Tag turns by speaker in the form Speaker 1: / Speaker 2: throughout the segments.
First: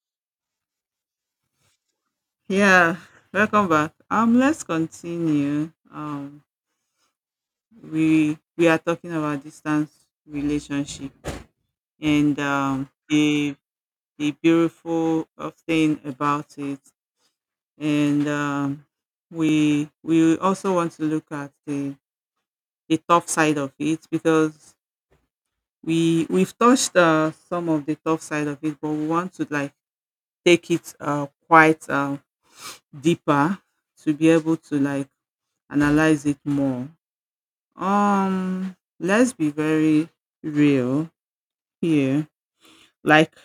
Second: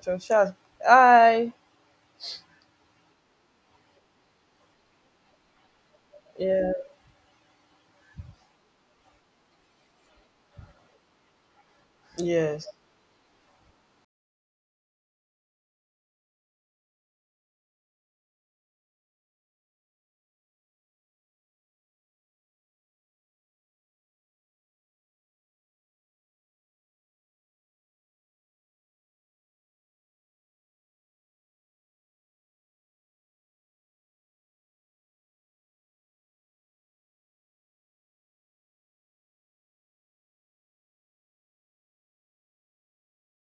Speaker 1: So, Shaz, hi.
Speaker 2: Yeah, welcome back. Let's continue.
Speaker 1: Yeah.
Speaker 2: We are talking about distance relationship and
Speaker 1: Yes.
Speaker 2: um the the beautiful of thing about it, and we also want to look at the tough side of it because we've touched some of the tough side of it, but we want to like take it quite deeper to be able to like analyze it more. Um, let's be very real here. Like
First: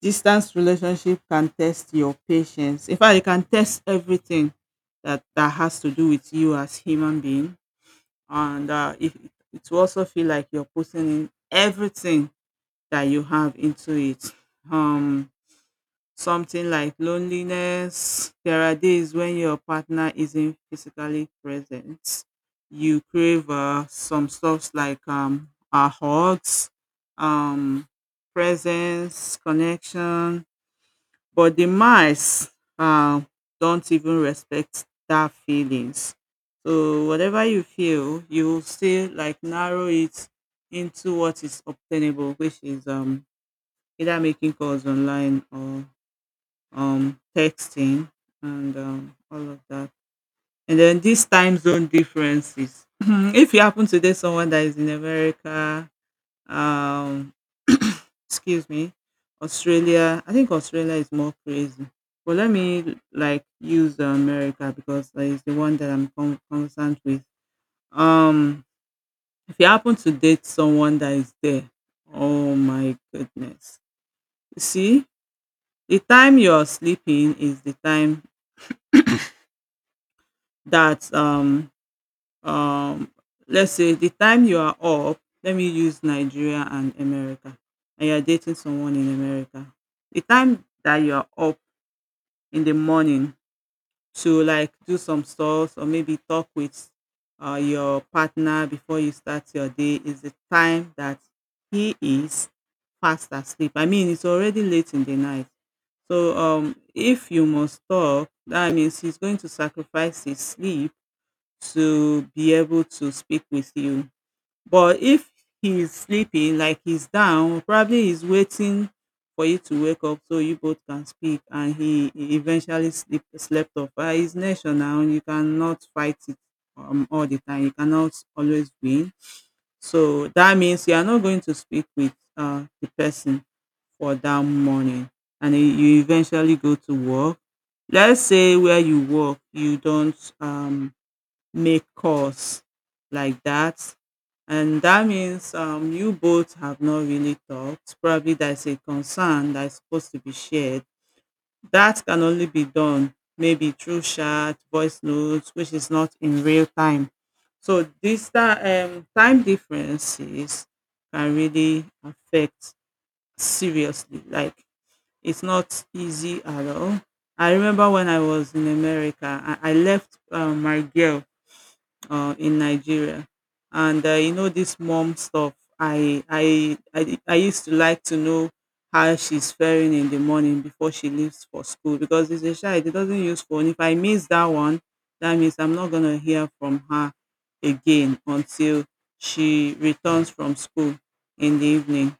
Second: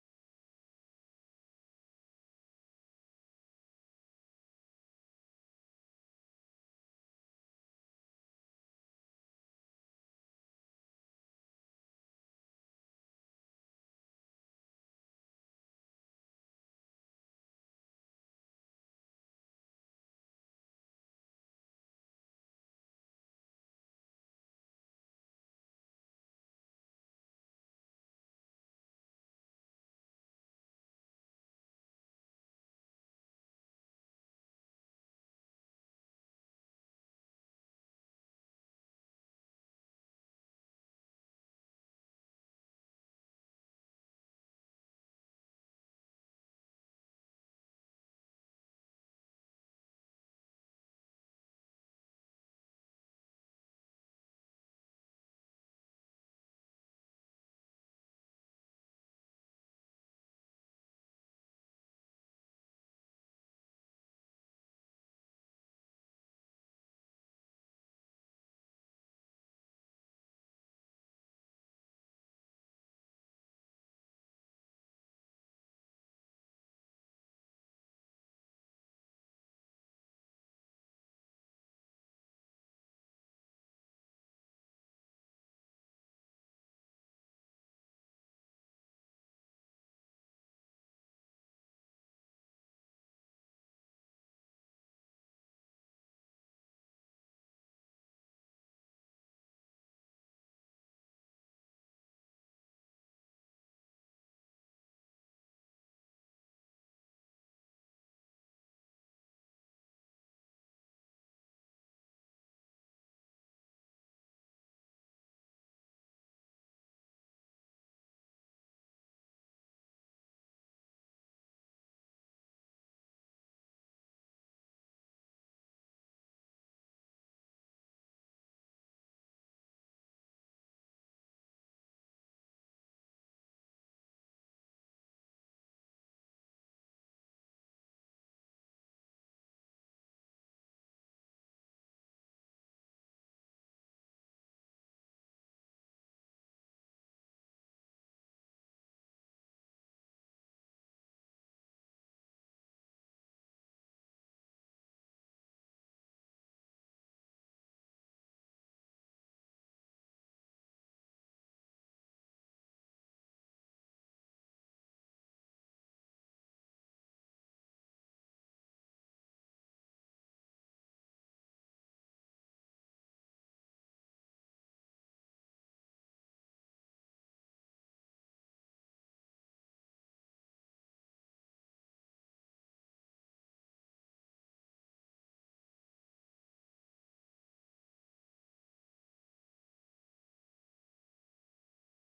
Speaker 2: distance relationship can test your patience. In fact, it can test everything that has to do with you as human being, and it will also feel like you're putting in everything that you have into it. Um, Something like loneliness. There are days when your partner isn't physically present. You crave some stuffs like hugs, um, presence, connection. But the mice uh, don't even respect that feelings. So whatever you feel, you will still like narrow it into what is obtainable, which is either making calls online or texting, and all of that. And then these time zone differences. If you happen to date someone that is in America, um, excuse me, Australia, I think Australia is more crazy. But let me like use America because that is the one that I'm concerned with. Um, if you happen to date someone that is there, oh my goodness. You see, the time you're sleeping is the time that, um let's say the time you are up, let me use Nigeria and America, and you're dating someone in America. The time that you are up in the morning to like do some stuff or maybe talk with your partner before you start your day is the time that he is fast asleep. I mean, it's already late in the night. So if you must talk, that means he's going to sacrifice his sleep to be able to speak with you. But if he's sleeping, like he's down, probably he's waiting for you to wake up so you both can speak and he eventually slept off. But he's national and you cannot fight it all the time. You cannot always win. So that means you are not going to speak with the person for that morning and you eventually go to work, let's say where you work you don't make calls like that. And that means you both have not really talked. Probably there's a concern that's supposed to be shared. That can only be done maybe through chat, voice notes, which is not in real time. So this time differences can really affect seriously. Like it's not easy at all. I remember when I was in America, I left my girl in Nigeria. And you know this mom stuff. I used to like to know how she's faring in the morning before she leaves for school because it's a child. It doesn't use phone. If I miss that one, that means I'm not gonna hear from her again until she returns from school in the evening.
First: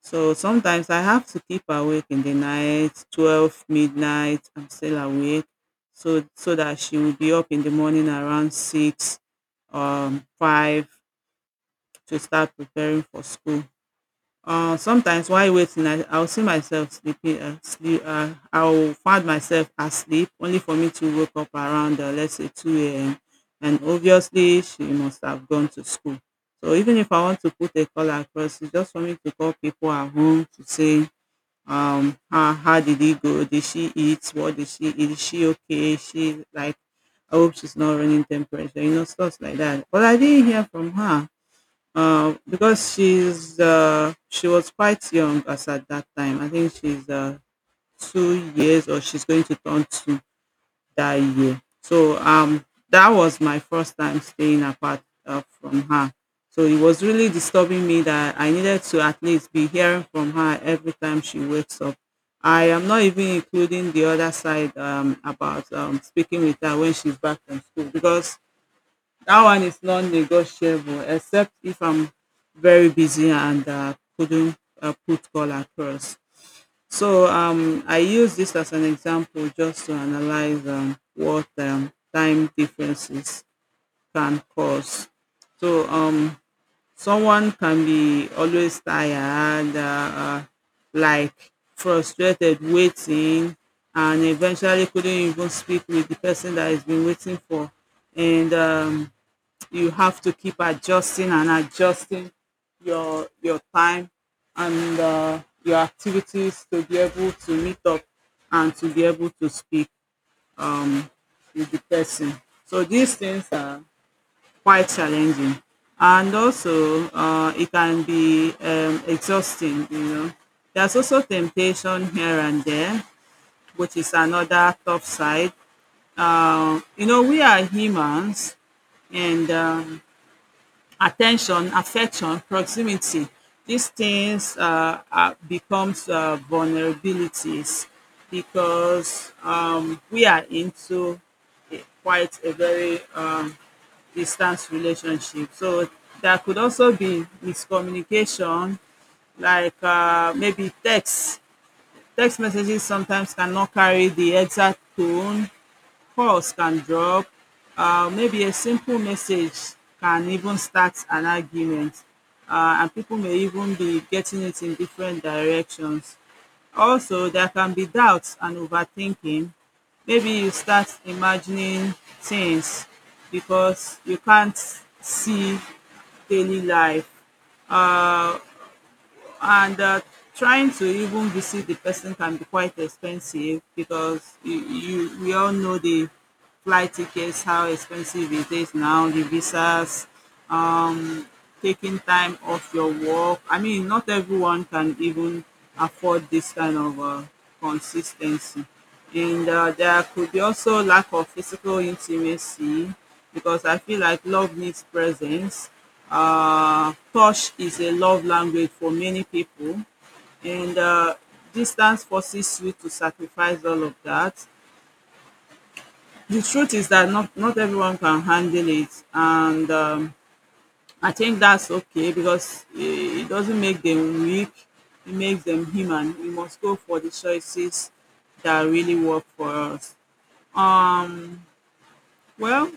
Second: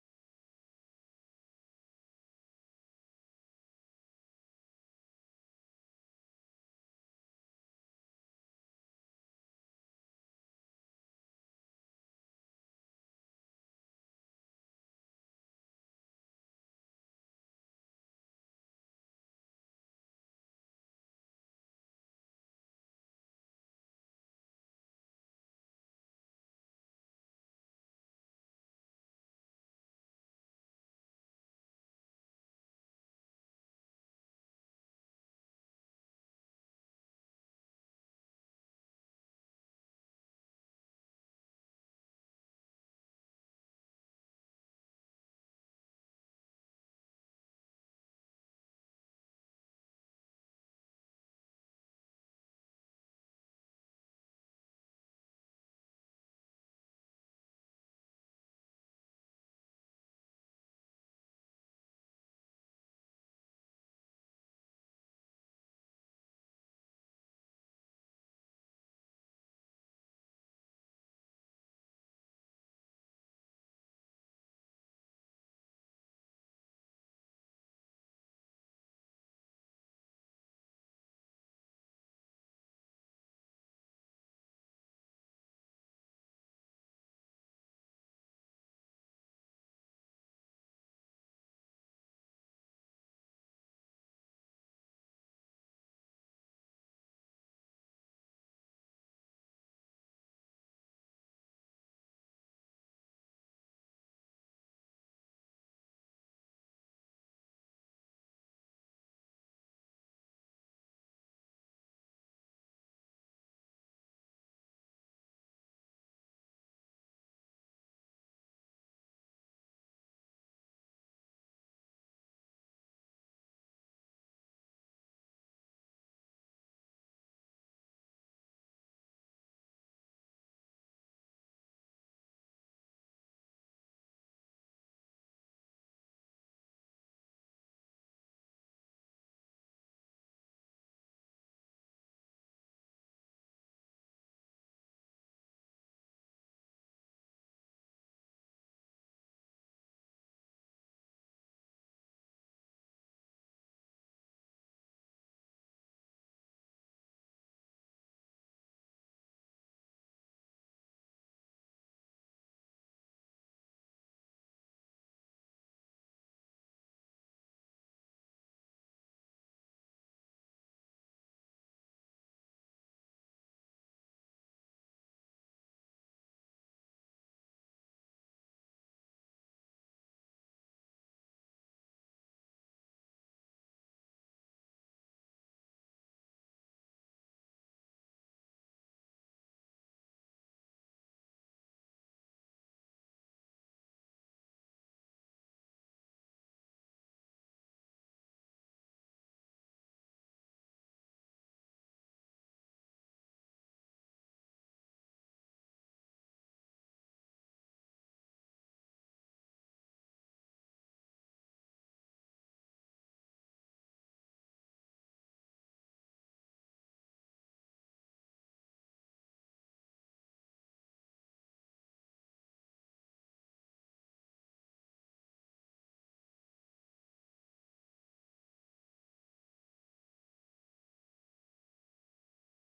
Speaker 2: So sometimes I have to keep awake in the night, 12 midnight, I'm still awake. So that she will be up in the morning around 6 5 to start preparing for school. Sometimes while waiting, I'll see myself sleeping. I'll find myself asleep, only for me to wake up around, let's say, 2 a.m. And obviously, she must have gone to school. So even if I want to put a call across, it's just for me to call people at home to say how did it go, did she eat, what did she eat, is she okay, is she like, I hope she's not running temperature, you know, stuff like that, but I didn't hear from her because she was quite young as at that time. I think she's 2 years or she's going to turn two that year. So that was my first time staying apart from her. So it was really disturbing me that I needed to at least be hearing from her every time she wakes up. I am not even including the other side about speaking with her when she's back from school because that one is non-negotiable except if I'm very busy and couldn't put call across. So I use this as an example just to analyze what time differences can cause. So someone can be always tired, like frustrated, waiting, and eventually couldn't even speak with the person that has been waiting for. And you have to keep adjusting and adjusting your time and your activities to be able to meet up and to be able to speak um, with the person. So these things are quite challenging, and also it can be exhausting. You know, there's also temptation here and there, which is another tough side. You know, we are humans, and attention, affection, proximity. These things becomes vulnerabilities because we are into quite a very distant relationship. So there could also be miscommunication, like maybe text. Text messages sometimes cannot carry the exact tone. Calls can drop, maybe a simple message can even start an argument, and people may even be getting it in different directions. Also, there can be doubts and overthinking. Maybe you start imagining things because you can't see daily life. Uh, and Trying to even visit the person can be quite expensive because you we all know the flight tickets, how expensive it is now, the visas, taking time off your work. I mean, not everyone can even afford this kind of consistency. And there could be also lack of physical intimacy because I feel like love needs presence. Touch is a love language for many people, and distance forces you to sacrifice all of that. The truth is that not everyone can handle it, and I think that's okay because it doesn't make them weak. It makes them human. We must go for the choices that really work for us. Um, well,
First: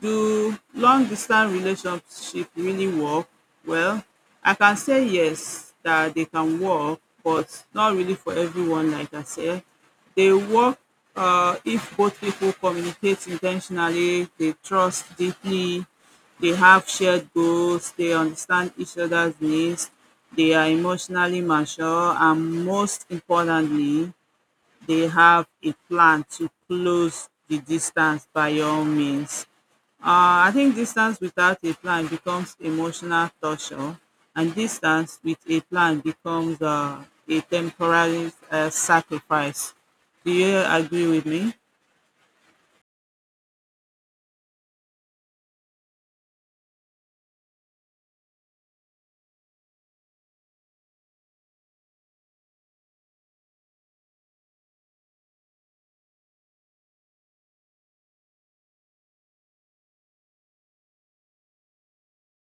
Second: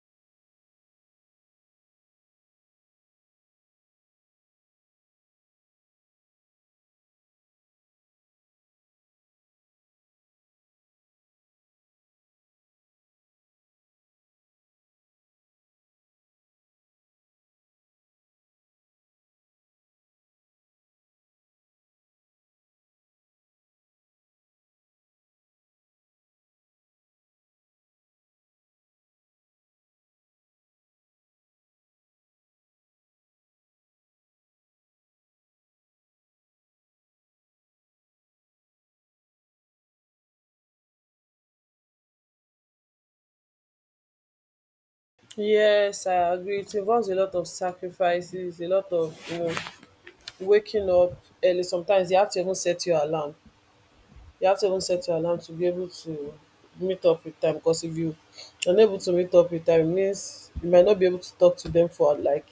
Speaker 2: do long distance relationship really work? Well, I can say yes, that they can work, but not really for everyone, like I said. They work if both people communicate intentionally, they trust deeply, they have shared goals, they understand each other's needs, they are emotionally mature, and most importantly, they have a plan to close the distance by all means. I think distance without a plan becomes emotional torture, and distance with a plan becomes a temporary sacrifice. Do you agree with me?
Speaker 1: Yes, I agree. It involves a lot of sacrifices, a lot of waking up early. Sometimes you have to even set your alarm. You have to even set your alarm to be able to meet up with time. Because if you unable to meet up with time, it means you might not be able to talk to them for like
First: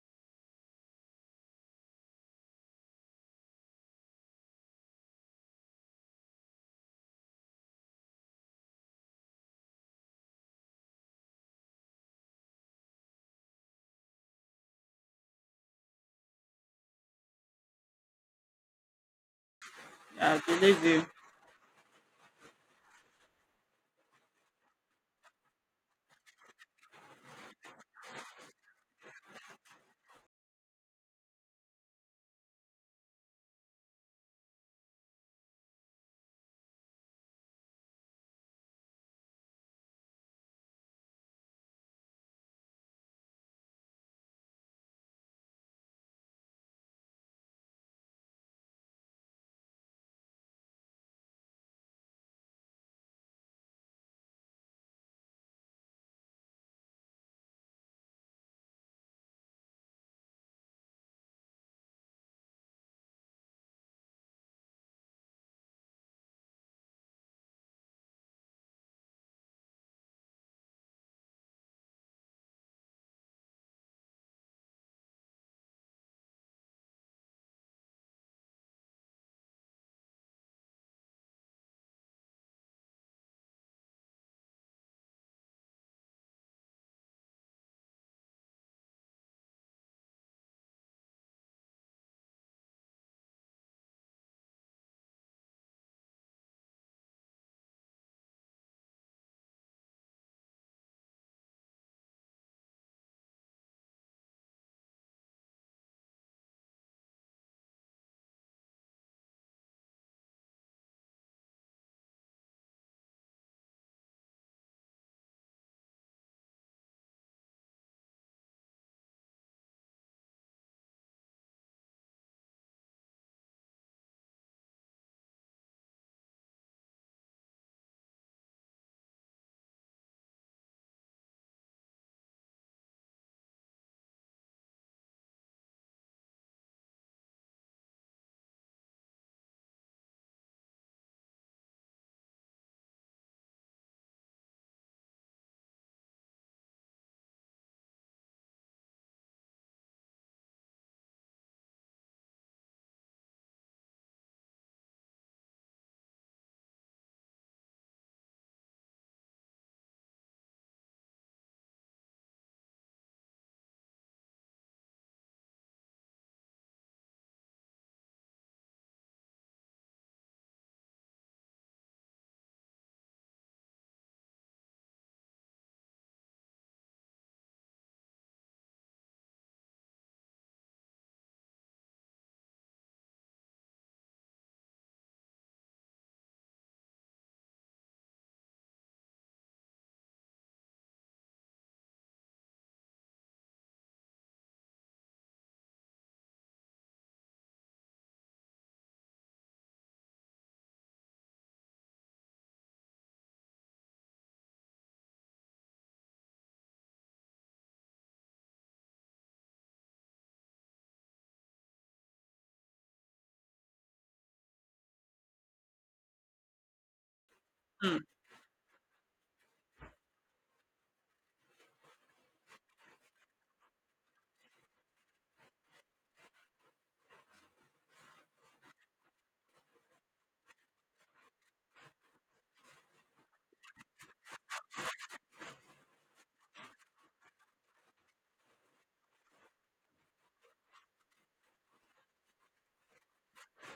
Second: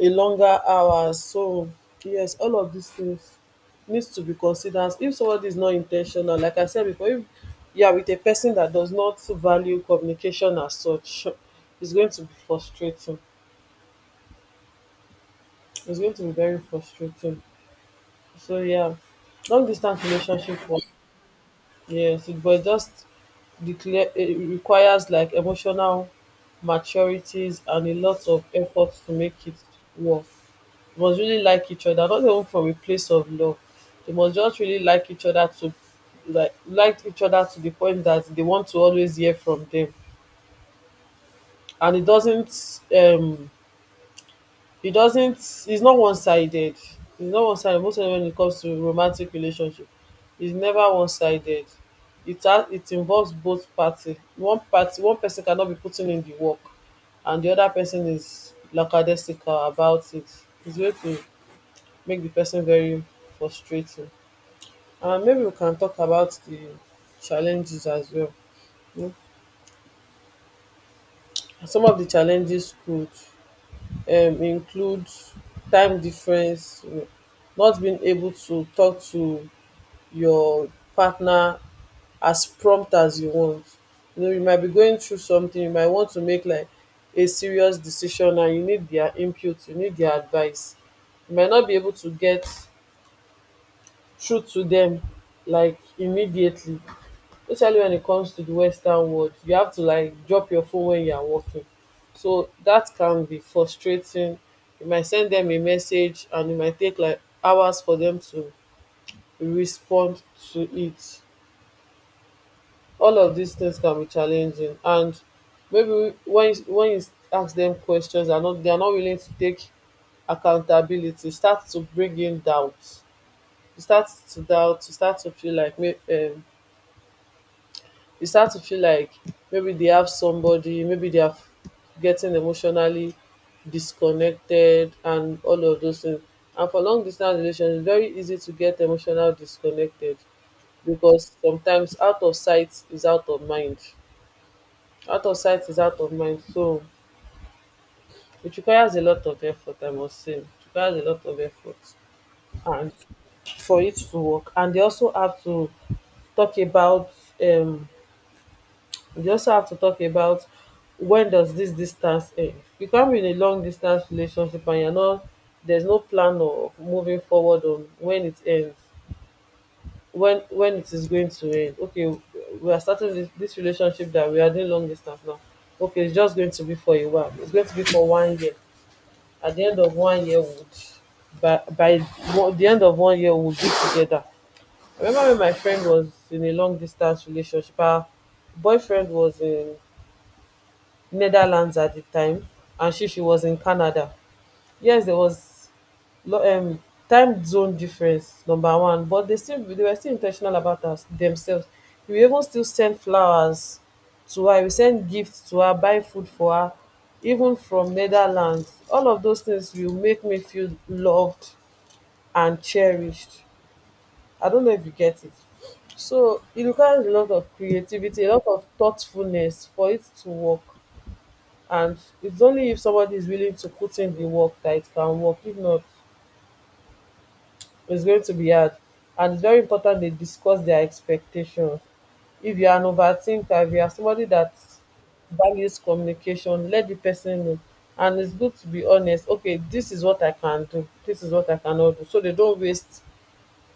Speaker 1: a longer hours. So yes, all of these things needs to be considered. If somebody is not intentional, like I said before, if you are with a person that does not value communication as such, it's going to be frustrating, it's going to be very frustrating. So yeah, long distance
Speaker 2: I
Speaker 1: relationship for
Speaker 2: believe you.
Speaker 1: yes but it just declare it requires like emotional maturities and a lot of effort to make it work. Must really like each other, not even from a place of love. They must just really like each other, to like each other to the point that they want to always hear from them. And it doesn't it's not one-sided, most of the time when it comes to romantic relationship. It's never one-sided. It involves both party. One person cannot be putting in the work and the other person is lackadaisical about it. It's way to make the person very frustrating. And maybe we can talk about the challenges as well, you know. Some of the challenges could include time difference, you know, not being able to talk to your partner as prompt as you want. You know, you might be going through something, you might want to make like a serious decision and you need their input, you need their advice. You might not be able to get through to them like immediately, especially when it comes to the Western world. You have to like drop your phone when you are working. So that can be frustrating. You might send them a message and it might take like hours for them to respond to it. All of these things can be challenging. And maybe when you ask them questions, they're not willing to take accountability, start to bring in doubts. You start to doubt, you start to feel like you start to feel like maybe they have somebody, maybe they are getting emotionally disconnected and all of those things. And for long distance relations, it's very easy to get emotional disconnected because sometimes out of sight is out of mind. Out of sight is out of mind. So it requires a lot of effort, I must say. It requires a lot of effort and for it to work. And they also have to talk about um we also have to talk about when does this distance end. You can't be in a long distance relationship and you're not there's no plan of moving forward on when it ends, when it is going to end. Okay, we are starting this relationship that we are doing long distance now. Okay, it's just going to be for a while, it's going to be for 1 year. At the end of one year would the end of 1 year, we'll be together. I remember when my friend was in a long distance relationship, her boyfriend was in Netherlands at the time and she was in Canada. Yes, there was lo- um time zone difference number one, but they were still intentional about us themselves. We even still send flowers to her, we send gifts to her, buy food for her, even from Netherlands. All of those things will make me feel loved and cherished. I don't know if you get it. So it requires a lot of creativity, a lot of thoughtfulness for it to work. And it's only if somebody is willing to put in the work that it can work. If not, it's going to be hard. And it's very important they discuss their expectations. If you are an overthinker, if you are somebody that values communication, let the person know. And it's good to be honest. Okay, this is what I can do. This is what I cannot do. So they don't waste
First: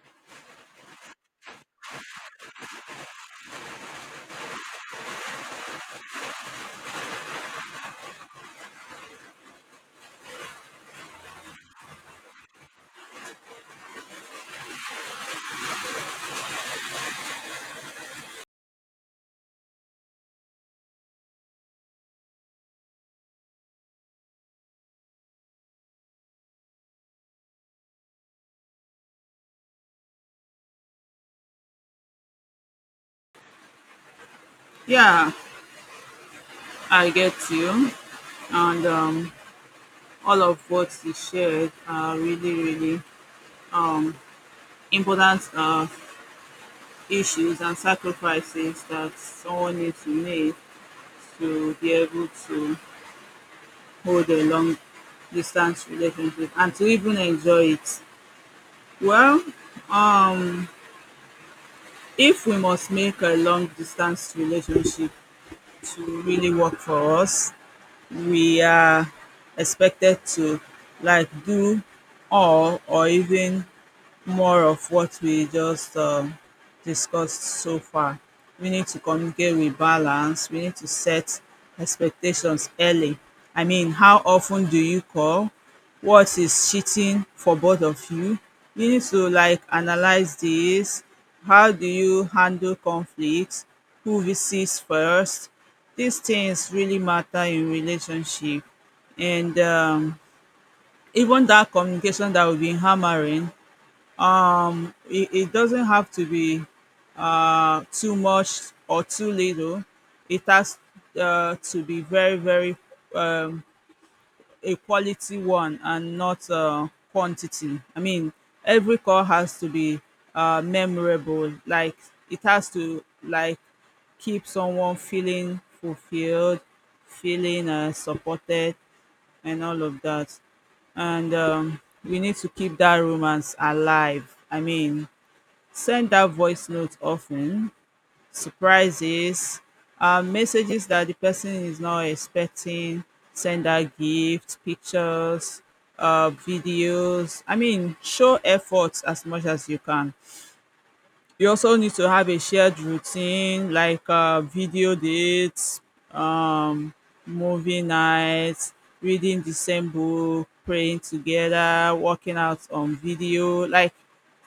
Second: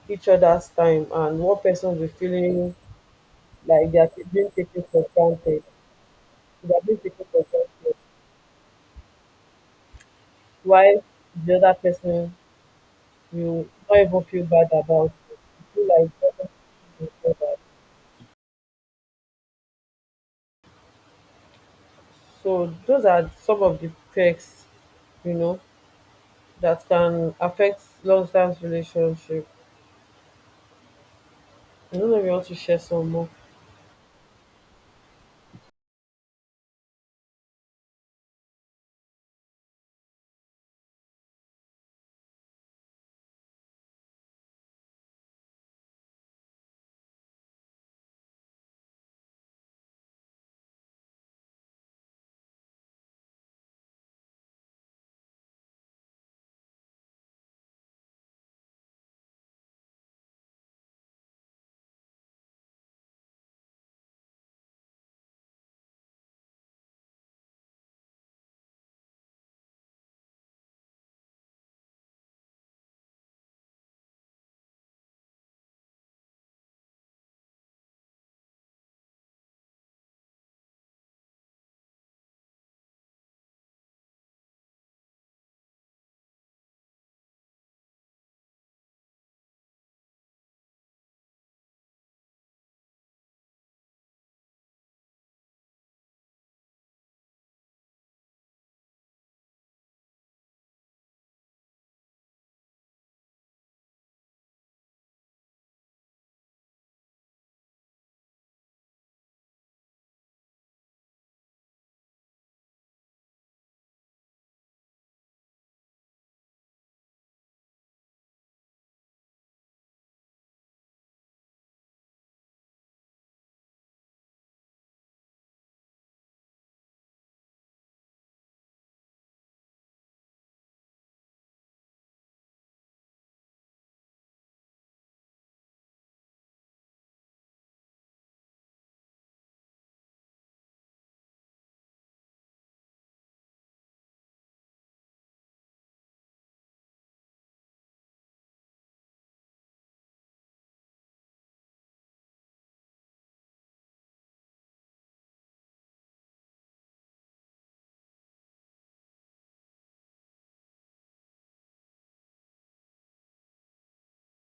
Speaker 1: each other's time, and one person will be feeling like they are being taken for granted. They are being taken for granted, while the other person you not even feel bad about. You feel like nothing further. So those are some of the perks, you know, that can affect long-term relationship. I don't know if you want to share some more.
Speaker 2: Yeah, I get you. And all of what you shared are really, really um, important issues and sacrifices that someone needs to make to be able to hold a long distance relationship and to even enjoy it. Well, um, if we must make a long distance relationship to really work for us, we are expected to like do all or even more of what we just discussed so far. We need to communicate with balance. We need to set expectations early. I mean, how often do you call? What is cheating for both of you? You need to like analyze this. How do you handle conflict? Who visits first? These things really matter in relationship, and even that communication that we've been hammering, it doesn't have to be too much or too little. It has to be very, very um, a quality one and not quantity. I mean, every call has to be memorable. Like it has to like keep someone feeling fulfilled, feeling supported, and all of that. And we need to keep that romance alive. I mean, send that voice note often, surprises, messages that the person is not expecting, send that gifts, pictures, videos. I mean, show effort as much as you can. You also need to have a shared routine like video dates, um, movie nights, reading the same book, praying together, working out on video, like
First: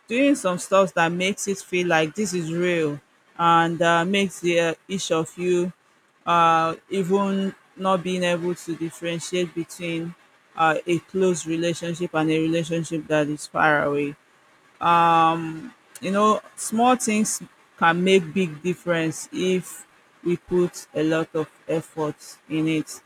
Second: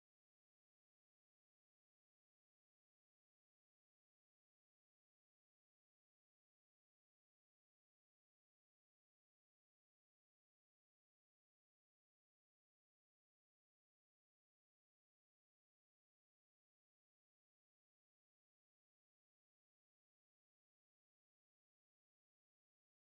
Speaker 2: doing some stuff that makes it feel like this is real and makes the, each of you even not being able to differentiate between a close relationship and a relationship that is far away. You know, small things can make big difference if we put a lot of effort in it.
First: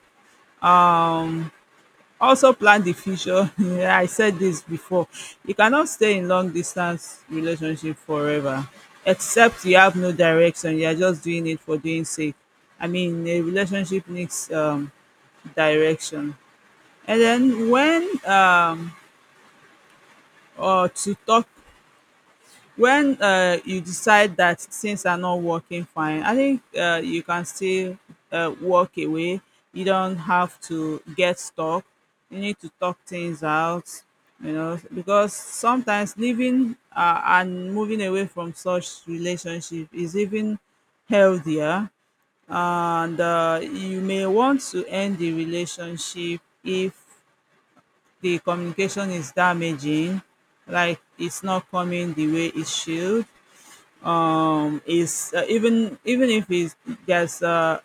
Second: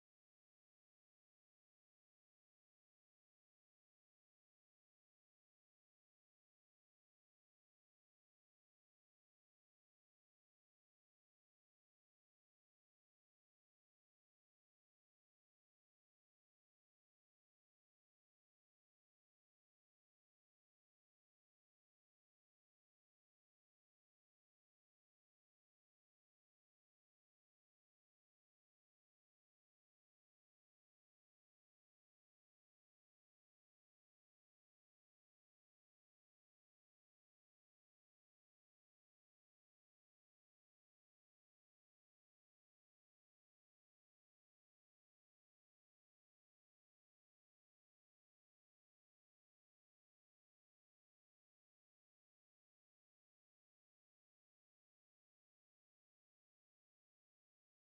Speaker 2: Also plan the future. Yeah, I said this before. You cannot stay in long distance relationship forever except you have no direction. You are just doing it for doing sake. I mean, a relationship needs direction. And then when or to talk When, you decide that things are not working fine, I think, you can still, walk away. You don't have to get stuck. You need to talk things out, because sometimes leaving, and moving away from such relationship is even healthier. And you may want to end the relationship if the communication is damaging, like it's not coming the way it should is Even if there's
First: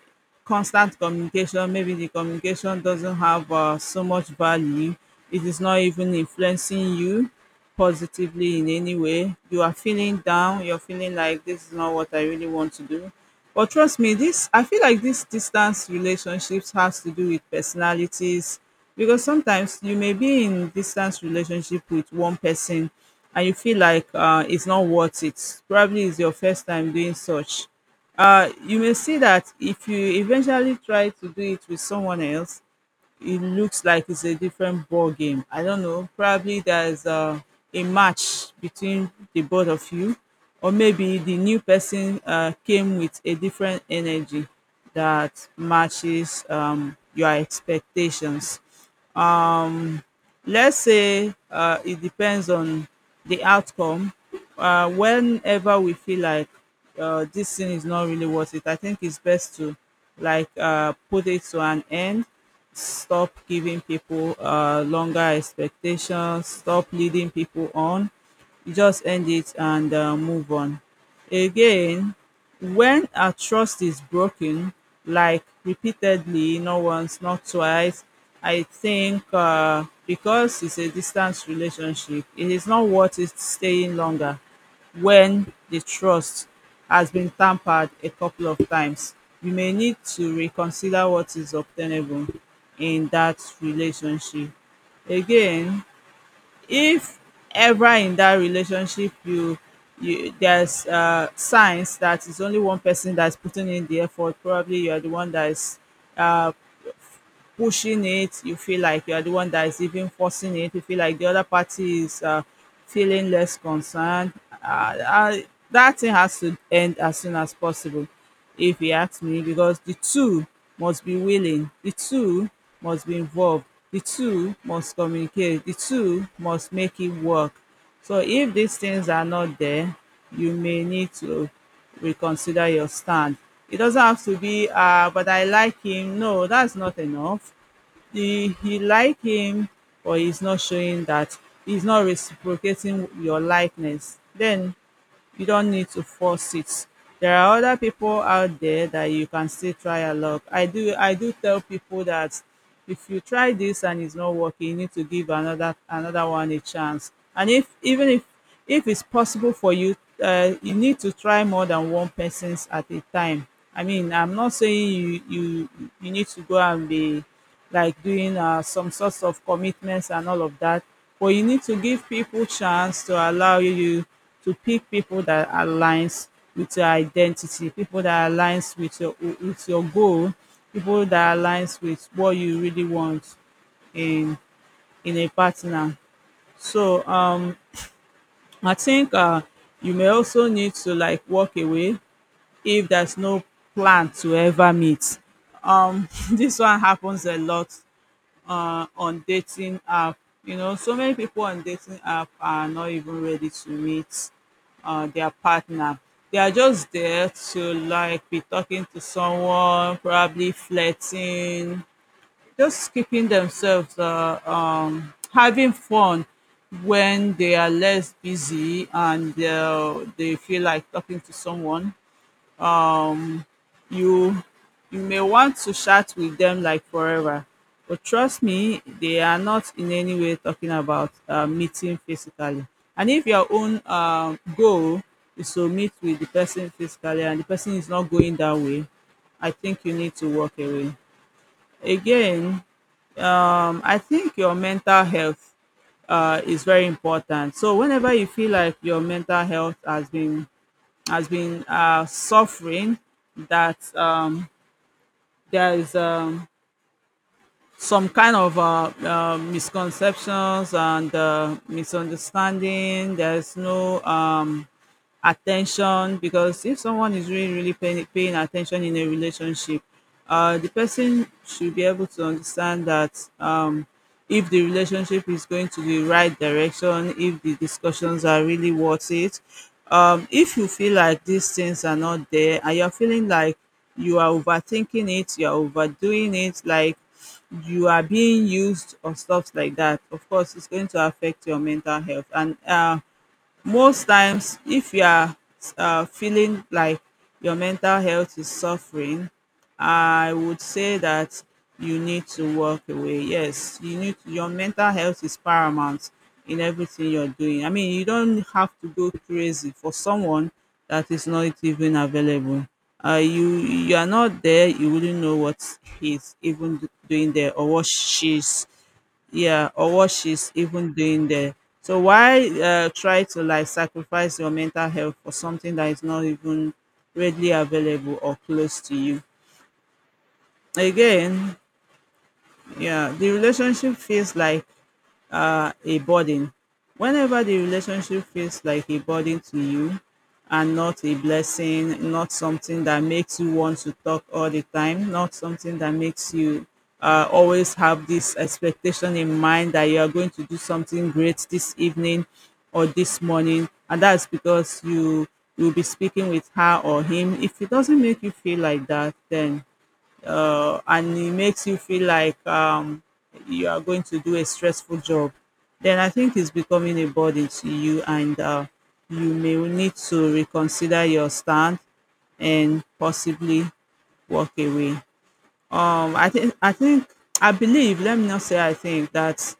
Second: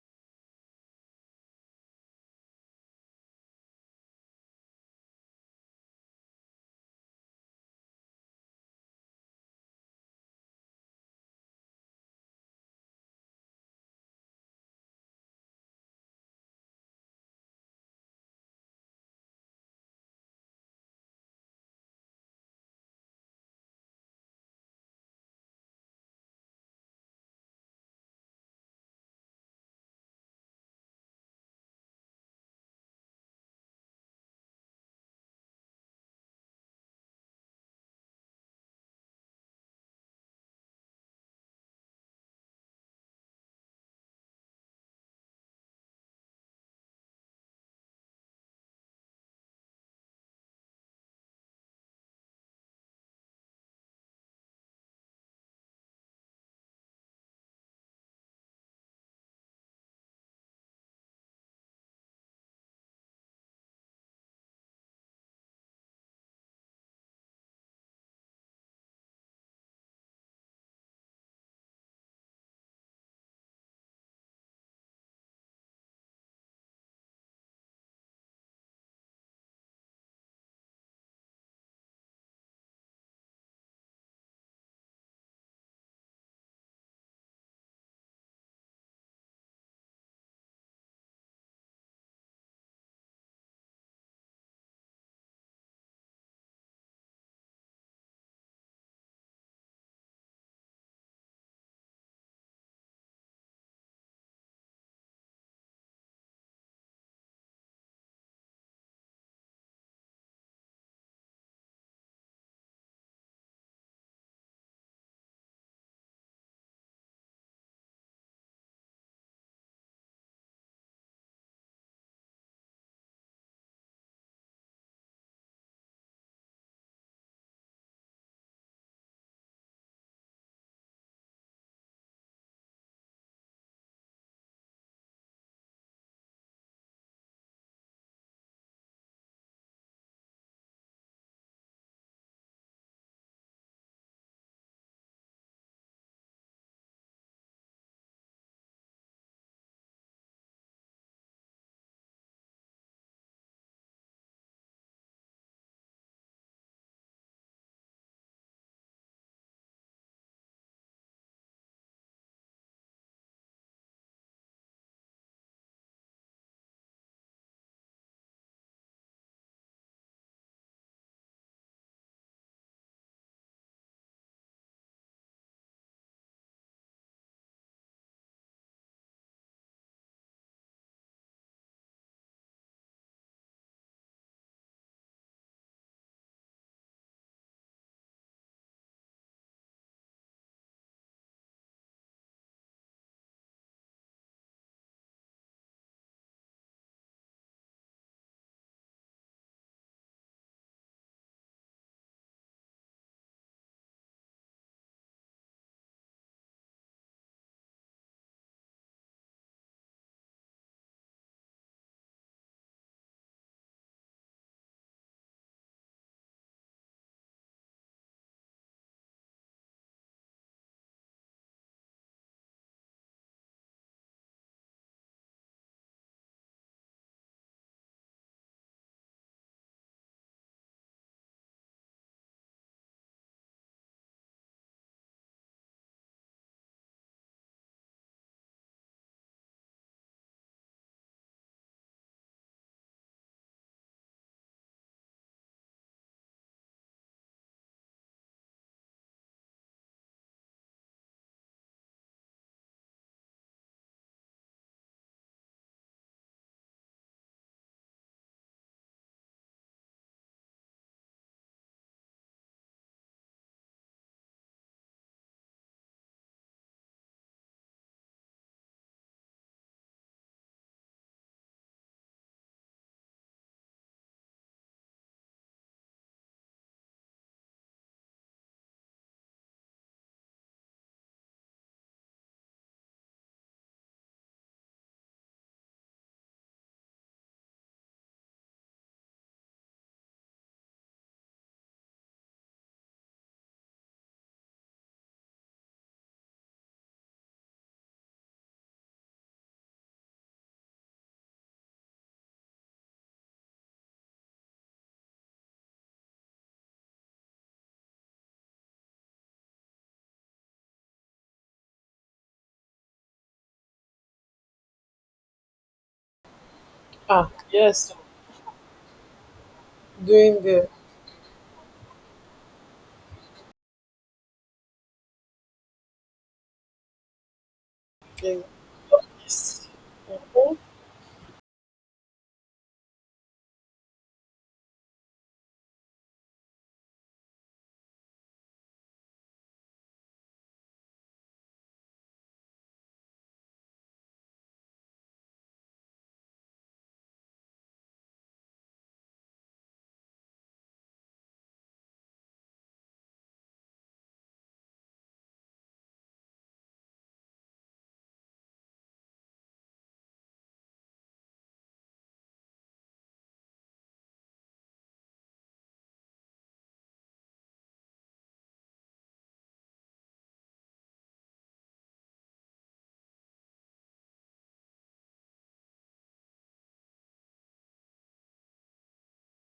Speaker 2: constant communication, maybe the communication doesn't have so much value, it is not even influencing you positively in any way, you are feeling down, you're feeling like this is not what I really want to do. But trust me, this I feel like this distance relationships has to do with personalities, because sometimes you may be in distance relationship with one person and you feel like it's not worth it. Probably it's your first time doing such. You may see that if you eventually try to do it with someone else, it looks like it's a different ball game. I don't know. Probably there's a match between the both of you, or maybe the new person came with a different energy that matches your expectations. Let's say it depends on the outcome. Whenever we feel like this thing is not really worth it, I think it's best to like put it to an end. Stop giving people longer expectations. Stop leading people on. You just end it and move on. Again, when our trust is broken, like repeatedly, not once, not twice, I think because it's a distance relationship, it is not worth it staying longer when the trust has been tampered a couple of times. You may need to reconsider what is obtainable in that relationship. Again, if ever in that relationship you there's signs that it's only one person that's putting in the effort, probably you are the one that is uh, pushing it, you feel like you're the one that is even forcing it. You feel like the other party is feeling less concerned. Uh, uh, that thing has to end as soon as possible, if you ask me, because the two must be willing, the two must be involved, the two must communicate, the two must make it work. So if these things are not there, you may need to reconsider your stand. It doesn't have to be, but I like him. No, that's not enough. You like him, but he's not showing that, he's not reciprocating your likeness. Then you don't need to force it. There are other people out there that you can still try your luck. I do tell people that if you try this and it's not working, you need to give another one a chance. And if even if it's possible for you, you need to try more than one person's at a time. I mean, I'm not saying you need to go and be like doing some sorts of commitments and all of that. But you need to give people chance to allow you to pick people that aligns with your identity, people that aligns with your goal, people that aligns with what you really want in in a partner. So I think you may also need to like walk away if there's no plan to ever meet. This one happens a lot on dating app. You know, so many people on dating app are not even ready to meet their partner. They are just there to like be talking to someone, probably flirting, just keeping themselves having fun when they are less busy and they feel like talking to someone. You you may want to chat with them like forever, but trust me, they are not in any way talking about meeting physically. And if your own goal is to meet with the person physically and the person is not going that way, I think you need to walk away. Again, I think your mental health is very important. So whenever you feel like your mental health has been suffering, that there is some kind of misconceptions and misunderstanding. There's no attention, because if someone is really paying attention in a relationship, the person should be able to understand that, if the relationship is going to the right direction, if the discussions are really worth it. If you feel like these things are not there and you're feeling like you are overthinking it, you're overdoing it, like you are being used or stuff like that, of course it's going to affect your mental health. And Most times, if you are feeling like your mental health is suffering, I would say that you need to walk away. Yes, you need, your mental health is paramount in everything you're doing. I mean, you don't have to go crazy for someone that is not even available. You are not there, you wouldn't know what
Speaker 1: Ah,
Speaker 2: doing there or what
Speaker 1: yes.
Speaker 2: she's, yeah, or what
Speaker 1: Doing
Speaker 2: she's
Speaker 1: the.
Speaker 2: even doing there. So why try to like sacrifice your mental health for something that is not even readily available or close to you.
Speaker 1: Yes.
Speaker 2: Again, yeah, the relationship feels like a burden. Whenever the relationship feels like a burden to you and not a blessing, not something that makes you want to talk all the time, not something that makes you always have this expectation in mind that you are going to do something great this evening or this morning, and that's because you'll be speaking with her or him. If it doesn't make you feel like that, then and it makes you feel like you are going to do a stressful job, then I think it's becoming a burden to you, and you may need to reconsider your stand and possibly walk away. I think I believe. Let me not say I think, that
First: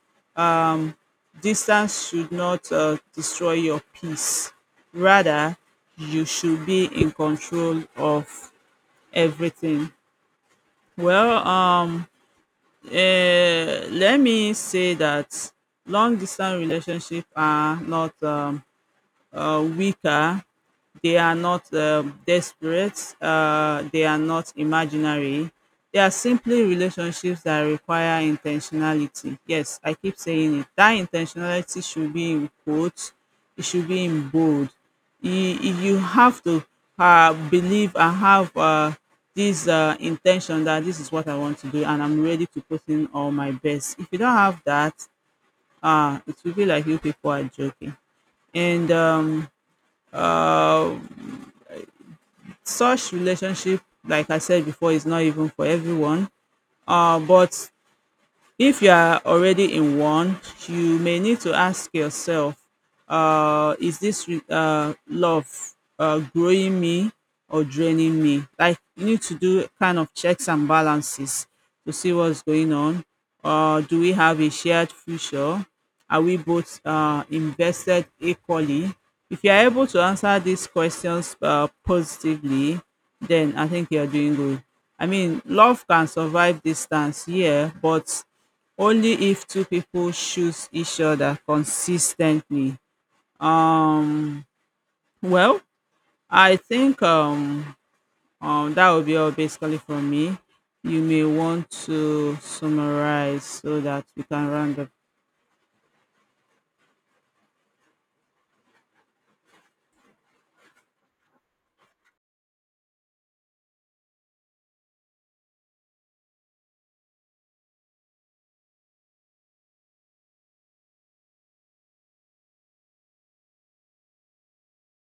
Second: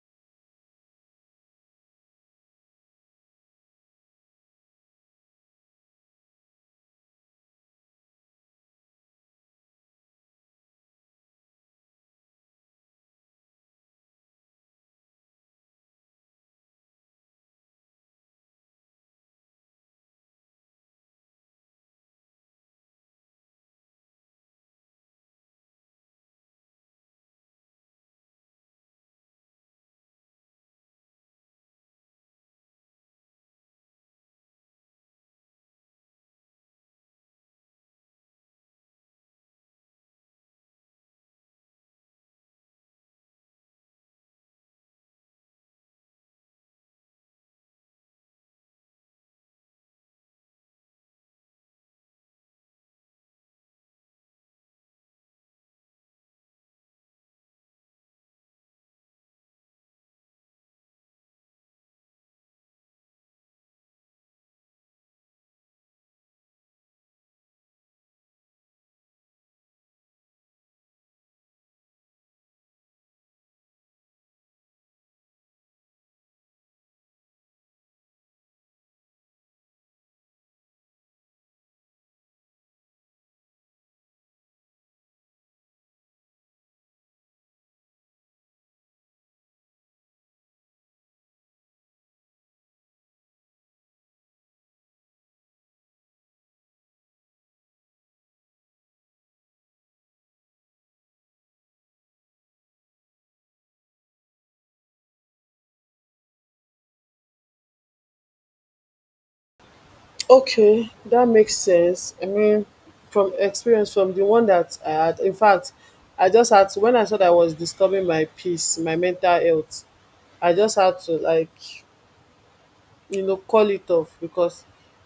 Speaker 2: distance should not destroy your peace. Rather, you should be in control of everything. Well, let me say that long distance relationships are not weaker. They are not desperate. They are not imaginary. They are simply relationships that require intentionality. Yes, I keep saying it. That intentionality should be in quotes. It should be in bold. You have to believe and have this intention that this is what I want to do and I'm ready to put in all my best. If you don't have that, it will be like you people are joking. And uh, Such relationship, like I said before, is not even for everyone. But if you are already in one, you may need to ask yourself, is this love growing me or draining me? Like you need to do kind of checks and balances to see what's going on. Do we have a shared future? Are we both invested equally? If you are able to answer these questions positively, then I think you are doing good. I mean, love can survive distance, yeah, but only if two people choose each other consistently. Um well I think That will be all basically from me. You may want to summarize so that we can round up.
Speaker 1: Okay, that makes sense. I mean, from experience, from the one that I had, in fact, I just had to, when I thought I was disturbing my peace, my mental health, I just had to like, you know, call it off because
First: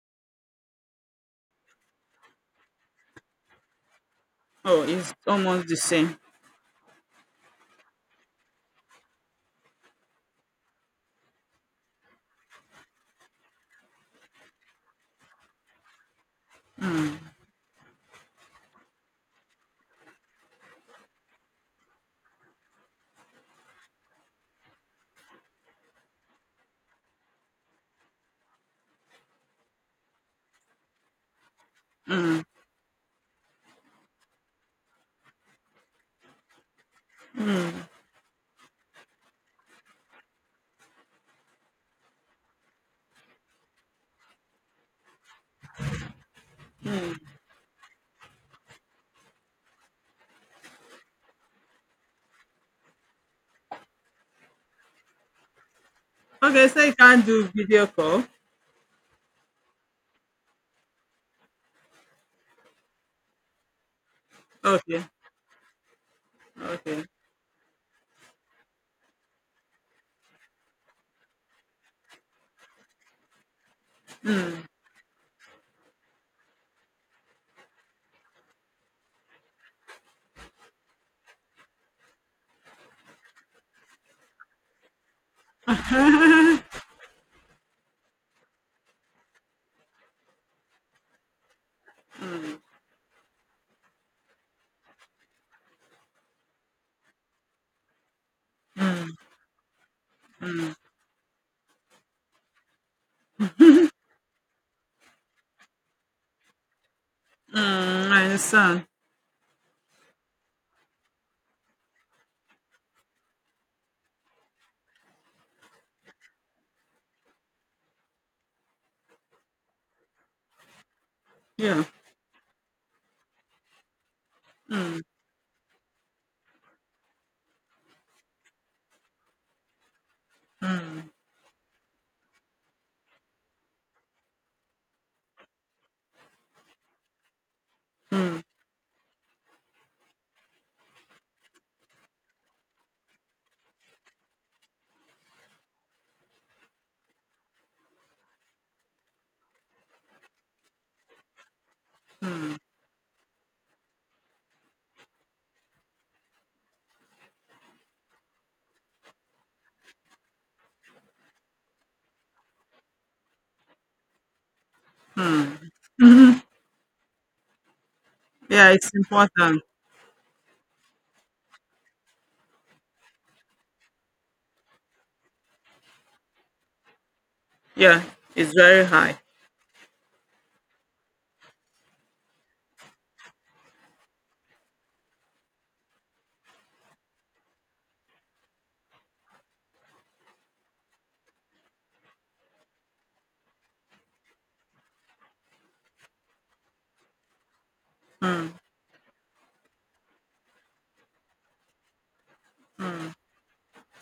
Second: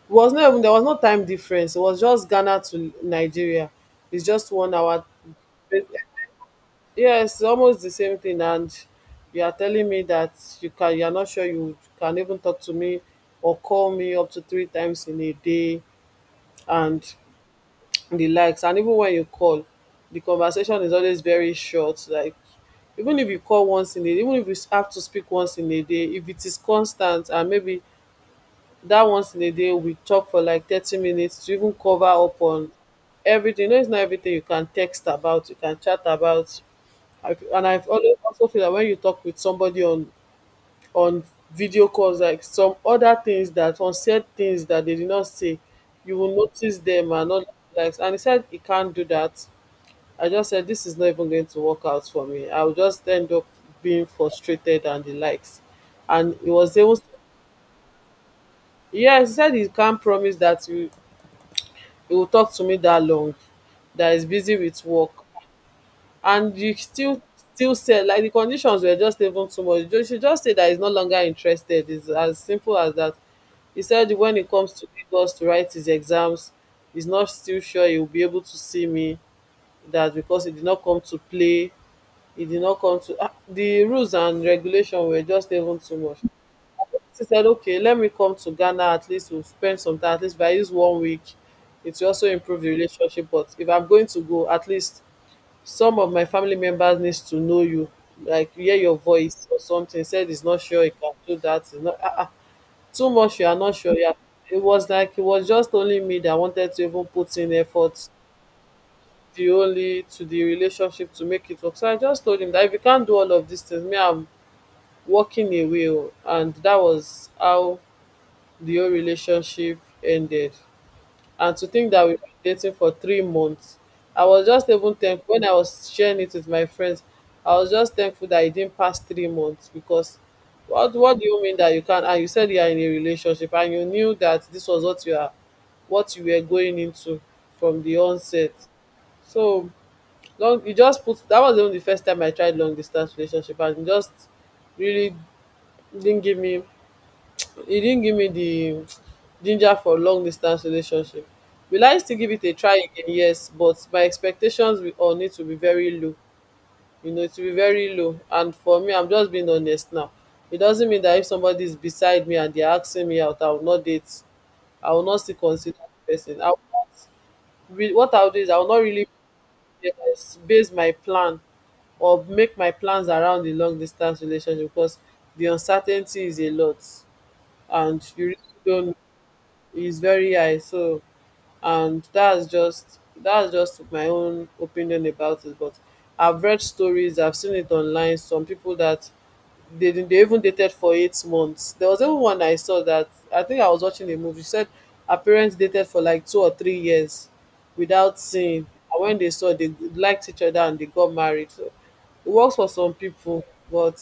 Speaker 1: it was not even there was no time difference. It was just Ghana to Nigeria. It's just one
Speaker 2: Oh,
Speaker 1: hour.
Speaker 2: it's almost the same.
Speaker 1: Yes, almost the same thing. And you are telling me that you are not sure you can even talk to me or call me up to 3 times in a day and the likes. And even when you call, the conversation is always very short. Like even if you call once in a day, even if you have to speak once in a day, if it is constant and maybe that once in a day we talk for like 30 minutes to even cover up on everything. You know, it's not everything you can text about, you can chat about. And I've always also feel that when you talk with somebody on on video calls, like some other things that unsaid things that they did not say, you will notice them and all like. And he said he can't do that. I just said this is not even going to work out for me. I will just end up being frustrated and the likes. And he
Speaker 2: Okay,
Speaker 1: was
Speaker 2: so you
Speaker 1: able,
Speaker 2: can't do video call.
Speaker 1: yes, he said he can't promise that you he will talk to me that long, that is busy with
Speaker 2: Okay.
Speaker 1: work. And you
Speaker 2: Okay.
Speaker 1: still said like the conditions were just even too much. She just said that he's no longer interested, it's as simple as that. He said when it comes to Lagos to write his exams, he's not still sure he will be able to see me. That because he did not come to play, he did not come to, ah, the rules and regulation were just even too much. She said, okay, let me come to Ghana. At least we'll spend some time. At least if I use 1 week, it will also improve the relationship. But if I'm going to go, at least some of my family members needs to know you, like hear your voice or something. He said he's not sure he can do that. He's not, too much. You are not sure. Yeah, it was like it was just only me that wanted to even put in effort.
Speaker 2: Mm, I understand.
Speaker 1: The only to the relationship to make it work. So I just told him that if you can't do all of these things, me, I'm walking away. Oh. And that was how the whole relationship ended. And to
Speaker 2: Yeah.
Speaker 1: think that we were dating for 3 months, I was just even thankful when I was sharing it with my friends. I was just thankful that it didn't pass 3 months because what do you mean that you can't? And you said you are in a relationship and you knew that this was what what you were going into from the onset. So long, you just put, that was even the first time I tried long distance relationship and it just really didn't give me, he didn't give me the ginger for long distance relationship. Will I still give it a try again? Yes, but my expectations will all need to be very low. You know, it will be very low. And for me, I'm just being honest now. It doesn't mean that if somebody is beside me and they're asking me out, I will not date. I will not still consider the person. I will not what I'll do is I will
Speaker 2: Yeah,
Speaker 1: not
Speaker 2: it's
Speaker 1: really
Speaker 2: important.
Speaker 1: yes, base my plan or make my plans around the long distance relationship because the uncertainty is a lot
Speaker 2: Yeah,
Speaker 1: and you really
Speaker 2: it's very
Speaker 1: don't know,
Speaker 2: high.
Speaker 1: is very high. So, and that's just my own opinion about it. But I've read stories, I've seen it online. Some people that they didn't- they even dated for 8 months. There was even one I saw that I think I was watching a movie. She said her parents dated for like 2 or 3 years without seeing. And when they saw, they liked each other and they got married. So it works for some people, but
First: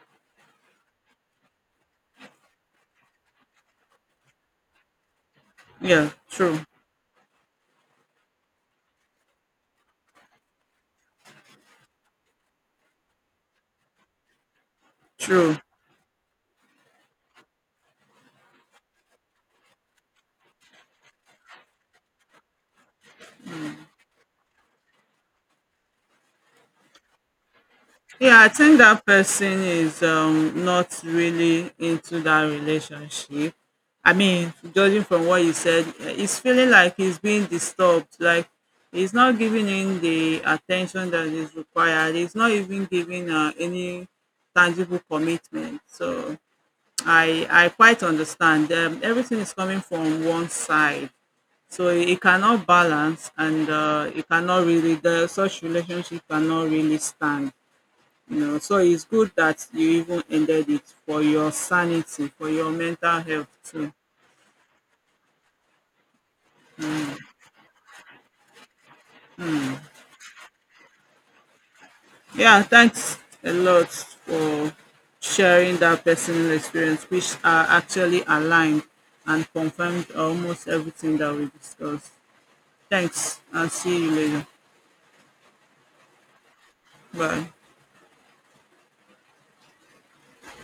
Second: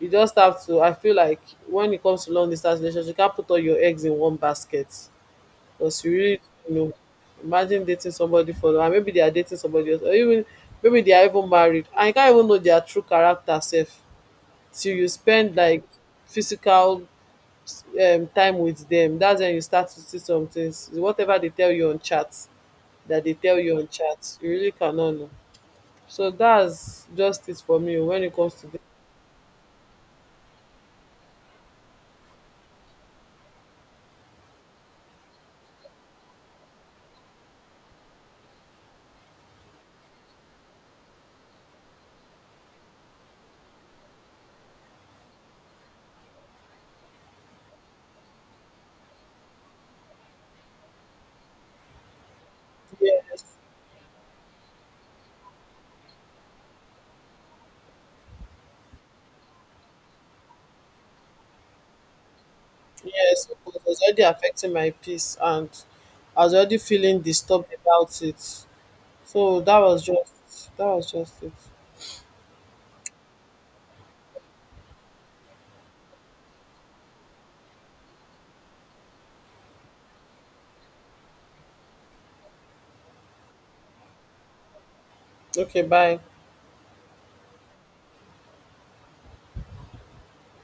Speaker 1: you just have to. I feel like when it comes to long distance relationship, you can't put all your eggs in one basket. Because
Speaker 2: Yeah.
Speaker 1: you really
Speaker 2: True.
Speaker 1: don't know. Imagine dating somebody for, and maybe they are dating somebody else, or even maybe they are even married, and you can't even know their true character self till you spend
Speaker 2: True.
Speaker 1: like physical time with them. That's when you start to see some things. Whatever they tell you on chat, that they tell you on chat, you really cannot know. So that's just it for me, oh, when it
Speaker 2: Yeah, I
Speaker 1: comes to
Speaker 2: think
Speaker 1: this.
Speaker 2: that person is not really into that relationship. I mean, judging from what you said, eh, he's feeling like he's being disturbed, like he's not giving in the attention that is required. He's not even giving any tangible commitment. So I quite understand. Everything is coming from one side. So it cannot balance
Speaker 1: Yes,
Speaker 2: and it cannot really, such relationship cannot really stand. You know, so it's good that you even ended it for your sanity, for your mental
Speaker 1: yes,
Speaker 2: health
Speaker 1: it
Speaker 2: too.
Speaker 1: was already affecting my peace, and I was already feeling disturbed about it. So that was just it.
Speaker 2: Yeah, thanks a lot for sharing that personal experience, which are actually aligned and confirmed almost everything that we discussed. Thanks, and see you later.
Speaker 1: Okay, bye.
Speaker 2: Bye.